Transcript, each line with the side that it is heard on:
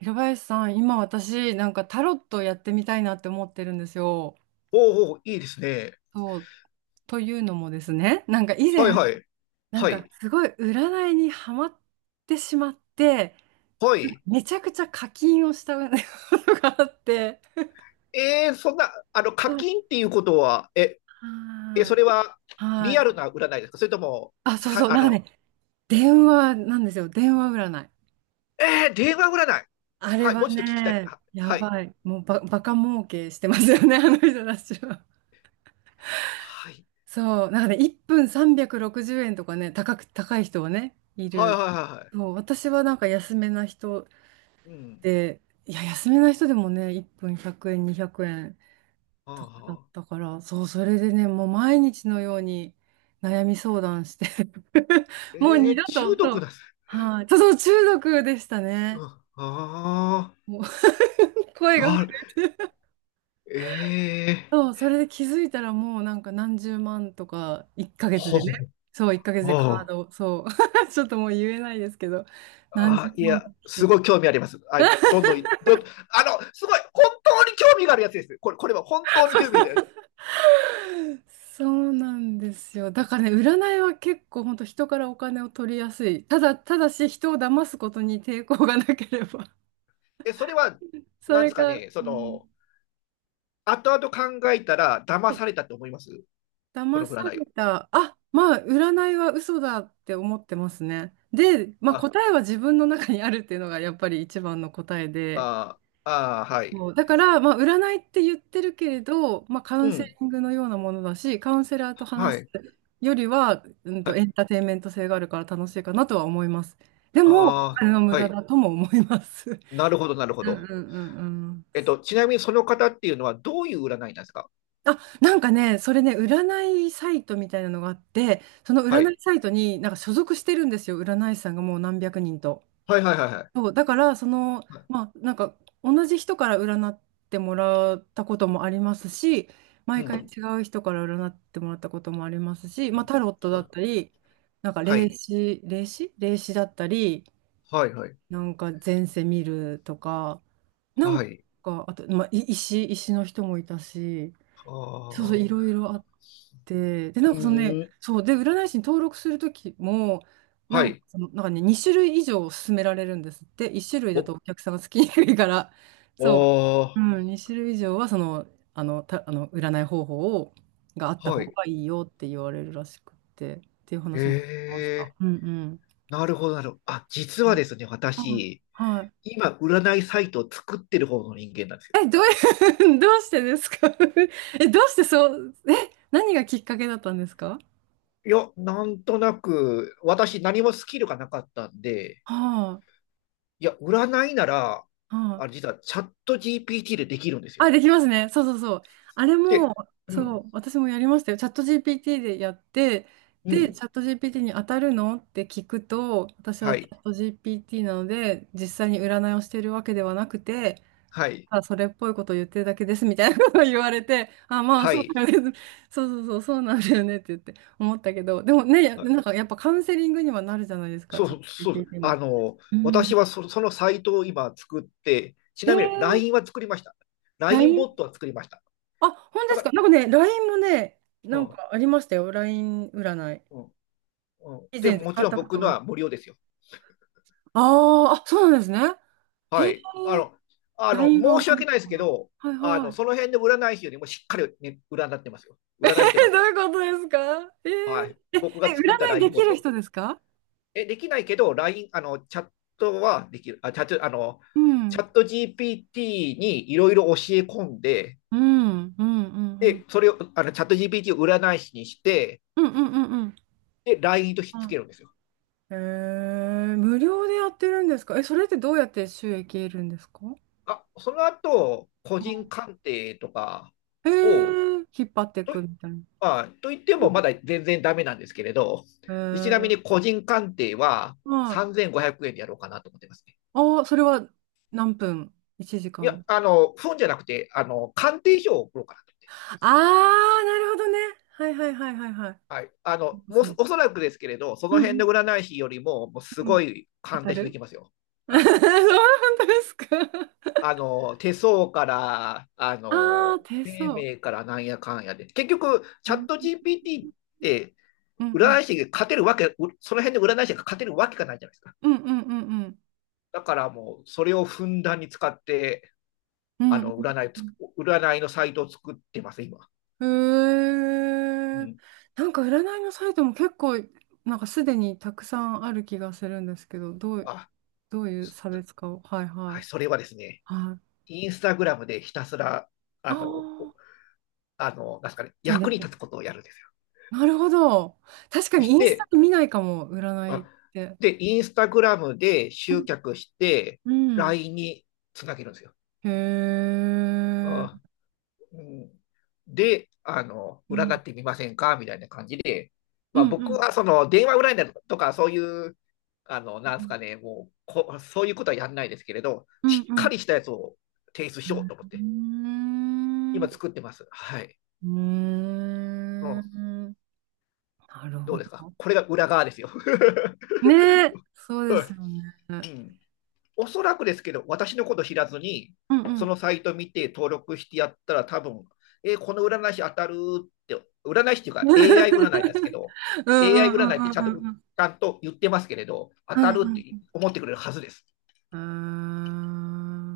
right: 平林さん、今私、なんかタロットやってみたいなって思ってるんですよ。
left: おうおう、いいですね。
right: そう、というのもですね、なんか以
left: はい
right: 前、
left: はい。
right: なん
left: は
right: か
left: い。
right: すごい占いにハマってしまって、
left: はい。
right: めちゃくちゃ課金をしたことがあって、
left: そんな、課
right: そう
left: 金っていうことは、
right: はー
left: そ
right: い、
left: れは
right: は
left: リ
right: ー
left: アル
right: い。
left: な占いですか？それとも、
right: あ、そう
left: さ、
right: そう、
left: あ
right: なんか
left: の、
right: ね、電話なんですよ、電話占い。
left: えー、電話占い。
right: あれ
left: はい、
right: は
left: もうちょっと聞きたいです。
right: ね、や
left: はい。
right: ばい、もうバカ儲けしてますよね、あの人たちは。
left: はい。
right: そう、なんかね、1分360円とかね、高い人はね、い
left: はいはい
right: る。
left: はいは
right: そう、私はなんか安めな人
left: い。うん。
right: で、いや、安めな人でもね、1分100円、200円
left: あ
right: とかだっ
left: あ。
right: たから、そう、それでね、もう毎日のように悩み相談して もう二度と、
left: 中
right: そ
left: 毒
right: う、
left: なんです。
right: はい、そう、そう中毒でした
left: う
right: ね。
left: ん、ああ。
right: もう 声が
left: なる、
right: 震えて
left: ええ
right: そ
left: ー、
right: う、それで気づいたらもうなんか何十万とか1ヶ月
left: ほ
right: でね。そう、1ヶ月
left: う、
right: でカー
left: ああ。
right: ド、そう。ちょっともう言えないですけど、何十
left: あ、い
right: 万
left: や、
right: と来て
left: すご
right: て。
left: い興味あります。あ、どんどんい、どん、あの、すごい、本当に興味があるやつです。これは本当に興味があるやつです。
right: そうなんですよ。だからね、占いは結構本当人からお金を取りやすい。ただ、ただし人を騙すことに抵抗がなければ。
left: それは、
right: そ
left: なんで
right: れ
left: すか
right: が、
left: ね、
right: うん。
left: 後々考えたら、
right: は
left: 騙
right: い。
left: されたって思いますそ
right: 騙
left: の
right: さ
left: 占いを。
right: れた、あ、まあ、占いは嘘だって思ってますね。で、まあ、
left: あ、
right: 答えは自分の中にあるっていうのがやっぱり一番の答えで。
left: あ、はい。
right: そうだから、まあ、占いって言ってるけれど、まあ、カウ
left: う
right: ンセ
left: ん。
right: リングのようなものだし、カウンセラーと
left: は
right: 話す
left: い。
right: よりは、
left: はい。
right: エンターテインメント性があるから楽しいかなとは思います。でも、お
left: ああ、
right: 金の無
left: は
right: 駄
left: い。
right: だとも思います。
left: なるほど、なる ほ
right: うんうん
left: ど。
right: うんうん。
left: ちなみにその方っていうのは、どういう占いなんですか？
right: あ、なんかね、それね、占いサイトみたいなのがあって、その
left: は
right: 占い
left: い。
right: サイトになんか所属してるんですよ、占い師さんがもう何百人と。
left: はい、はい、はい、は
right: そう、だから、その、
left: い。
right: まあ、なんか、同じ人から占ってもらったこともありますし、
left: う
right: 毎回
left: ん。
right: 違う人から占ってもらったこともありますし、
left: う
right: まあ、
left: ん、
right: タロットだったり、なんか、
left: は
right: 霊
left: い。
right: 視、霊視霊視だったり、
left: はい、はい。
right: なんか、前世見るとか、なん
left: はい。
right: か、あと、まあ、石の人もいたし、
left: あ
right: そうそう、
left: あ。
right: いろいろあって、で、
left: う
right: なんかそのね、
left: ーん。
right: そう、で、占い師に登録するときも、な
left: は
right: んか
left: い。
right: その、なんかね、2種類以上勧められるんですって、1種類
left: お、
right: だとお客さんがつきにくいから、そう、
left: あ、
right: うん、2種類以上は、その、あの、占い方法を、があった
left: は
right: 方
left: い。
right: がいいよって言われるらしくって、っていう話も聞きまし
left: え
right: た。
left: え、
right: うんう
left: なるほど、なるほど。あ、実は
right: ん。
left: ですね、
right: うん
left: 私、
right: はい。
left: 今、占いサイトを作ってる方の人間なんですよ。
right: え、どういう、どうしてですか？ え、どうしてそう、え、何がきっかけだったんですか？
left: いや、なんとなく、私、何もスキルがなかったんで、
right: は
left: いや、占いなら、
right: い、は
left: あ、
right: い、
left: 実は、チャット GPT でできるんですよ。
right: あ、できますね。そうそうそう。あれ
left: で、
right: も、
left: う
right: そ
left: ん、
right: う、私もやりましたよ。チャット GPT でやって、
left: う
right: で、チ
left: ん、
right: ャット GPT に当たるのって聞くと、私は
left: は
right: チ
left: い、
right: ャット GPT なので、実際に占いをしているわけではなくて、
left: はい、
right: ただそれっぽいことを言ってるだけですみたいなことを言われて、あ、まあ
left: は
right: そう
left: い。
right: だよね。そうそうそう、そうなんだよねって言って思ったけど、でもね、なんかやっぱカウンセリングにはなるじゃないですか、
left: そう
right: チ
left: そ
right: ャット
left: う、そうです。
right: GPT も。うん。
left: 私はそのサイトを今作って、ち
right: え
left: なみに
right: ー、
left: LINE は作りました。LINE
right: LINE
left: ボットは作りました。
right: あ、本当
left: だ
right: で
left: か
right: すか。
left: ら、
right: なんかね、LINE もね、
left: う
right: なん
left: ん、
right: かありましたよ。LINE 占い。
left: うん、うん。
right: 以
left: で、
right: 前
left: も
right: 使
left: ち
right: っ
left: ろん
right: たこ
left: 僕
right: とが
left: の
right: ある。
left: は無料ですよ。
right: あーあ、そうなんですね。へ
left: は
right: え、
left: い。あの、
right: LINE がわ
left: 申し
right: かんな
left: 訳
right: い
left: ないです
right: か
left: け
right: な。
left: ど、
right: はいは
left: そ
right: い。
left: の辺で占い師よりもしっかり、ね、占ってますよ。占いてま
right: え、ど
left: す。
right: ういうことですか？え
left: はい。
right: ー、え、
left: 僕が作った
right: 占いで
left: LINE ボ
right: き
left: ッ
right: る
left: ト。
right: 人ですか？
left: できないけど、LINE、チャットはできる。あ、
right: う
left: チャ
right: ん。
left: ット GPT にいろいろ教え込んで、
right: うん、うん、うん、う
left: で、
right: ん。
left: それを、チャット GPT を占い師にして、
right: うん、うん、うん、うん。
left: で、LINE とひっ
right: う
left: つけ
right: ん。
left: るんですよ。
right: えー、無料でやってるんですか？え、それってどうやって収益得るんですか？は
left: あ、その後、個人鑑定とか
right: い。え
left: を、
right: ー、引っ張ってい
left: と、
right: くみたいな。
left: まあ、と言ってもまだ全然ダメなんですけれど、
right: え
left: でちなみに
right: ー、
left: 個人鑑定は
right: はい。
left: 3500円でやろうかなと思ってますね。
right: ああ、それは何分？ 1 時
left: いや、
right: 間。
left: 本じゃなくて、鑑定書を送ろうかなと思って。
right: ああ、なるほどね。はいはいはいはいはい。
left: はい。
right: そうで
left: もう
right: すね。
left: おそらくですけれど、そ
right: うん
left: の
right: う
left: 辺
right: ん
left: の占い師よりも、もうす
right: うん。
left: ごい
right: 当
left: 鑑
right: た
left: 定書で
right: る？
left: きますよ。
right: そう
left: はい。
right: 本当ですか？
left: 手相から、
right: あ あー、手
left: 生
right: 相。
left: 命からなんやかんやで。結局、
right: う
left: チャッ
right: ん
left: ト GPT って、
right: うんう
left: 占
right: ん
left: い師が勝てるわけ、うその辺で占い師が勝てるわけがないじゃないですか。
right: うんうんうんうん
left: だからもう、それをふんだんに使って、
right: う
left: あ
right: ん
left: の、占い
right: う
left: つ、
right: ん。
left: 占いのサイトを作ってます、今。
right: へ
left: う
right: え。
left: ん。
right: なんか占いのサイトも結構、なんかすでにたくさんある気がするんですけど、どう、
left: あ、
right: どういう
left: す
right: 差別化を。はい
left: はい、
right: はい。
left: それはですね、
right: はい。
left: インスタグラムでひたすら、
right: あ
left: あの、お
right: あ、
left: あの、なんですかね、
right: 宣伝
left: 役に
right: する。
left: 立つことをやるんですよ。
right: なるほど。確か
left: そ
right: に
left: し
right: インスタ
left: て、
right: 見ないかも、占い
left: あ、
right: って。
left: で、インスタグラムで
right: うん。
left: 集客して、
right: うん。
left: LINE につなげるんですよ。
right: へえ。
left: あ、うん、で、
right: う
left: 占
right: ん。
left: ってみませんかみたいな感じで、
right: う
left: まあ、
right: ん。う
left: 僕
right: ん。
left: はその電話占いだとか、そういう、なんですかね、もうこ、そういうことはやんないですけれど、
right: うん。
left: しっ
right: う
left: か
right: ん。
left: りしたやつを提出
right: う
left: しよ
right: ん。
left: うと思っ
right: う
left: て、
right: ー
left: 今
right: ん。
left: 作ってます。はい。うん、
right: なる
left: ど
right: ほ
left: うですか？
right: ど。
left: これが裏側ですよ。
right: ねえ。そうですよね。
left: うん、おそらくですけど、私のこと知らずに、
right: うんう
left: そ
right: ん。
left: のサイト見て登録してやったら、多分、この占い師当たるって、占い師っていう か
right: う
left: AI 占いなんですけ
right: ん
left: ど、
right: う
left: AI
right: んう
left: 占
right: ん
left: いってちゃんと
right: う
left: ち
right: んうん
left: ゃんと言ってますけれど、当
right: う
left: たるって
right: ん
left: 思ってくれるはずです。
right: うん。ああ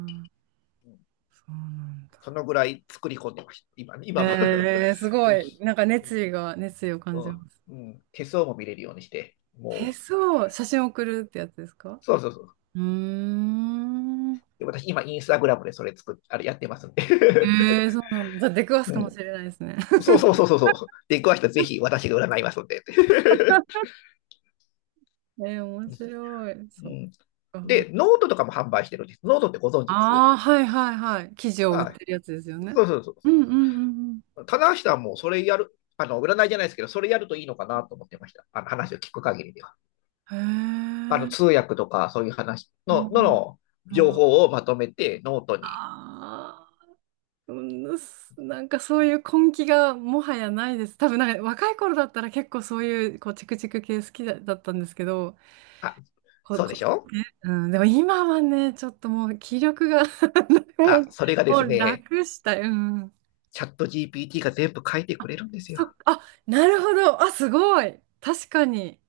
right: ー、
left: うん、
right: そうなんだ。
left: そのぐらい作り込んでました、今は、
right: ええ、すご
left: うん
right: い。なんか熱意が、熱意を感
left: う
right: じ
left: ん
right: ます。
left: うん。手相も見れるようにして、
right: え、
left: もう、
right: そう。写真送るってやつですか？
left: そうそうそう。
right: うーん。
left: で私、今、インスタグラムでそれあれやってますんで。
right: えー、そうなんだ。じゃあ出くわ す
left: う
right: かも
left: ん、
right: しれないですね。
left: そうそうそうそうそう。で、詳しくはぜひ私が占いますので。
right: えー面白い。
left: う
right: そっ
left: ん、
right: か。
left: で、ノートとかも販売してるんです。ノートってご存知です？
right: ああ、はいはいはい。生地を売っ
left: はい。
right: てるやつですよね。
left: そうそうそう。
right: うんうんうんうん。
left: 棚橋さんもそれやる、占いじゃないですけど、それやるといいのかなと思ってました。あの話を聞く限りでは。
right: へ
left: 通
right: え。
left: 訳とかそういう話
right: う
left: の、の
right: ん。
left: の情報をまとめてノートに。
right: ああー、うんす。なんかそういう根気がもはやないです。多分なんか若い頃だったら結構そういうこうチクチク系好きだ、だったんですけど、
left: あ、
right: こ、
left: そうで
right: こ、
left: しょ？
right: うん、でも今はね、ちょっともう気力が もう
left: あ、それがで
right: も
left: す
right: う
left: ね、
right: 楽したい。うん。
left: チャット GPT が全部書いてくれるんです
right: そっ
left: よ。
right: か、あ、なるほど。あ、すごい。確かに。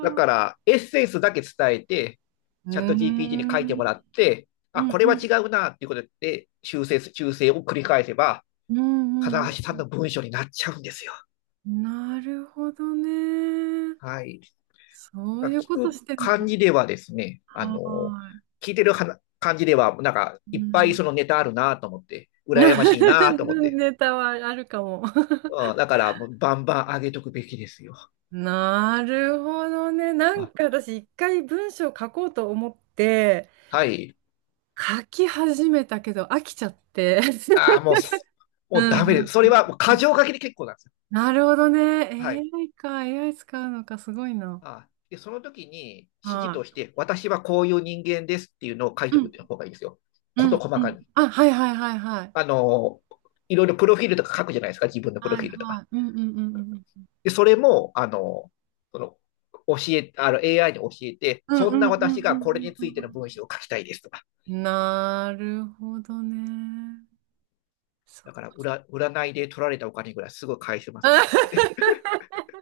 left: だか
right: あ。
left: ら、エッセンスだけ伝えて、
right: うー
left: チャット GPT に書いても
right: ん。
left: らって、
right: う
left: あ、
right: ん
left: これ
right: う
left: は
right: ん
left: 違うなっていうことで修正修正を繰り返せば、
right: うんう
left: 金
right: ん
left: 橋さ
right: う
left: ん
right: ん。
left: の文章になっちゃうんですよ。
right: なるほどね。
left: はい。
right: そういう
left: 聞
right: こと
left: く
right: してるのか。
left: 感じではですね、
right: はーい。
left: 聞いてる感じでは、なんか、
right: う
left: いっぱい
right: ん。
left: そのネタあるなと思って、羨ましいなと思って、
right: ネタはあるかも。
left: うん、だから、バンバン上げとくべきですよ。
right: なるほどね。なんか私一回文章書こうと思って
left: はい。
right: 書き始めたけど飽きちゃって。
left: ああ、もう も
right: うん
left: う
right: うん
left: ダメです。そ
right: う
left: れ
right: ん
left: はもう
right: う
left: 過
right: ん。
left: 剰書きで結構なんですよ。
right: なるほどね。
left: はい。
right: AI か、AI 使うのか、すごいな。
left: あで、その時に指示
right: は
left: と
right: い。
left: して、私はこういう人間ですっていうのを書い
right: う
left: ておくっ
right: ん、
left: ていう方がいいですよ。
right: う
left: こと
right: ん、
left: 細
right: う
left: か
right: ん。
left: に。
right: あ、はいはいはいはい。
left: あの、いろいろプロフィールとか書くじゃないですか、自分のプロ
right: は
left: フ
right: い
left: ィールと
right: は
left: か。
right: い。うんうんうんうん。
left: で、それも、あの、その、教え、あの、AI に教えて、
right: うん
left: そ
right: う
left: ん
right: ん
left: な
right: うんう
left: 私がこれ
right: ん
left: に
right: う
left: つ
right: ん
left: いて
right: う
left: の文章
right: ん
left: を書きたいですとか。
right: うん。なるほどね。そっ
left: だから、
right: か。
left: 占いで取られたお金ぐらいすぐ返せますんで、それで。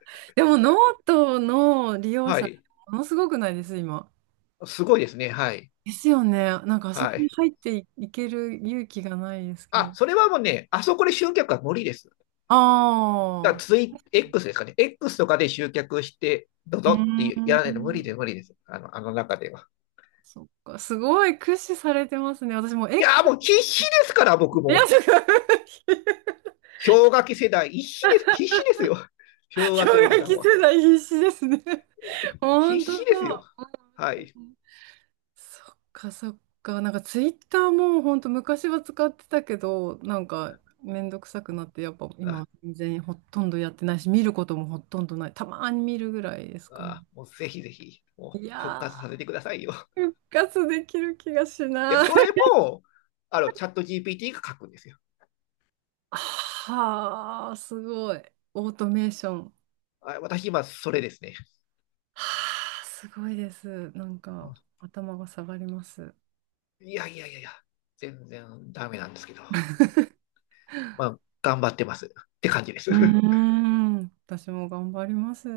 right: でもノートの利 用
left: は
right: 者、
left: い。
right: ものすごくないです、今。
left: すごいですね。はい。
right: ですよね。なんかあそこ
left: は
right: に
left: い。
right: 入ってい、いける勇気がないですけ
left: あ、
right: ど。
left: それはもうね、あそこで集客は無理です。
right: あ
left: だからX ですかね。X とかで集客して、どう
right: あ、う
left: ぞってやら
right: ー
left: ないと無
right: ん。
left: 理です。あの、あの中では。
right: そっか、すごい駆使されてますね。私もう、
left: い
right: え、
left: やー、もう必死ですから、僕
right: いや、
left: も。
right: ちょっと
left: 氷河期世代、必死です。必死ですよ。氷
right: 氷
left: 河期おじ
right: 河
left: さん
right: 期
left: は。
right: 世代必死ですね。ほ
left: 必
right: んと
left: 死です
right: そ
left: よ。
right: う。
left: はい。
right: うん。そっか、そっか。なんかツイッターもほんと昔は使ってたけど、なんかめんどくさくなって、やっぱ今
left: あ、
right: は全然ほとんどやってないし、見ることもほとんどない。たまに見るぐらいですかね。
left: もうぜひぜひ、も
right: い
left: う復
right: や
left: 活させてくださいよ。
right: ー、復活できる気がし
left: いや、
right: ない。
left: それも、チャット GPT が書くんですよ。
right: はあ、すごい。オートメーション。は
left: あ、私今、それですね。
right: あ、すごいです。なんか、頭が下がります。う
left: いやいやいやいや、全然ダメなんですけど。まあ、頑張ってますって感じです。
right: ー ん、私も頑張ります。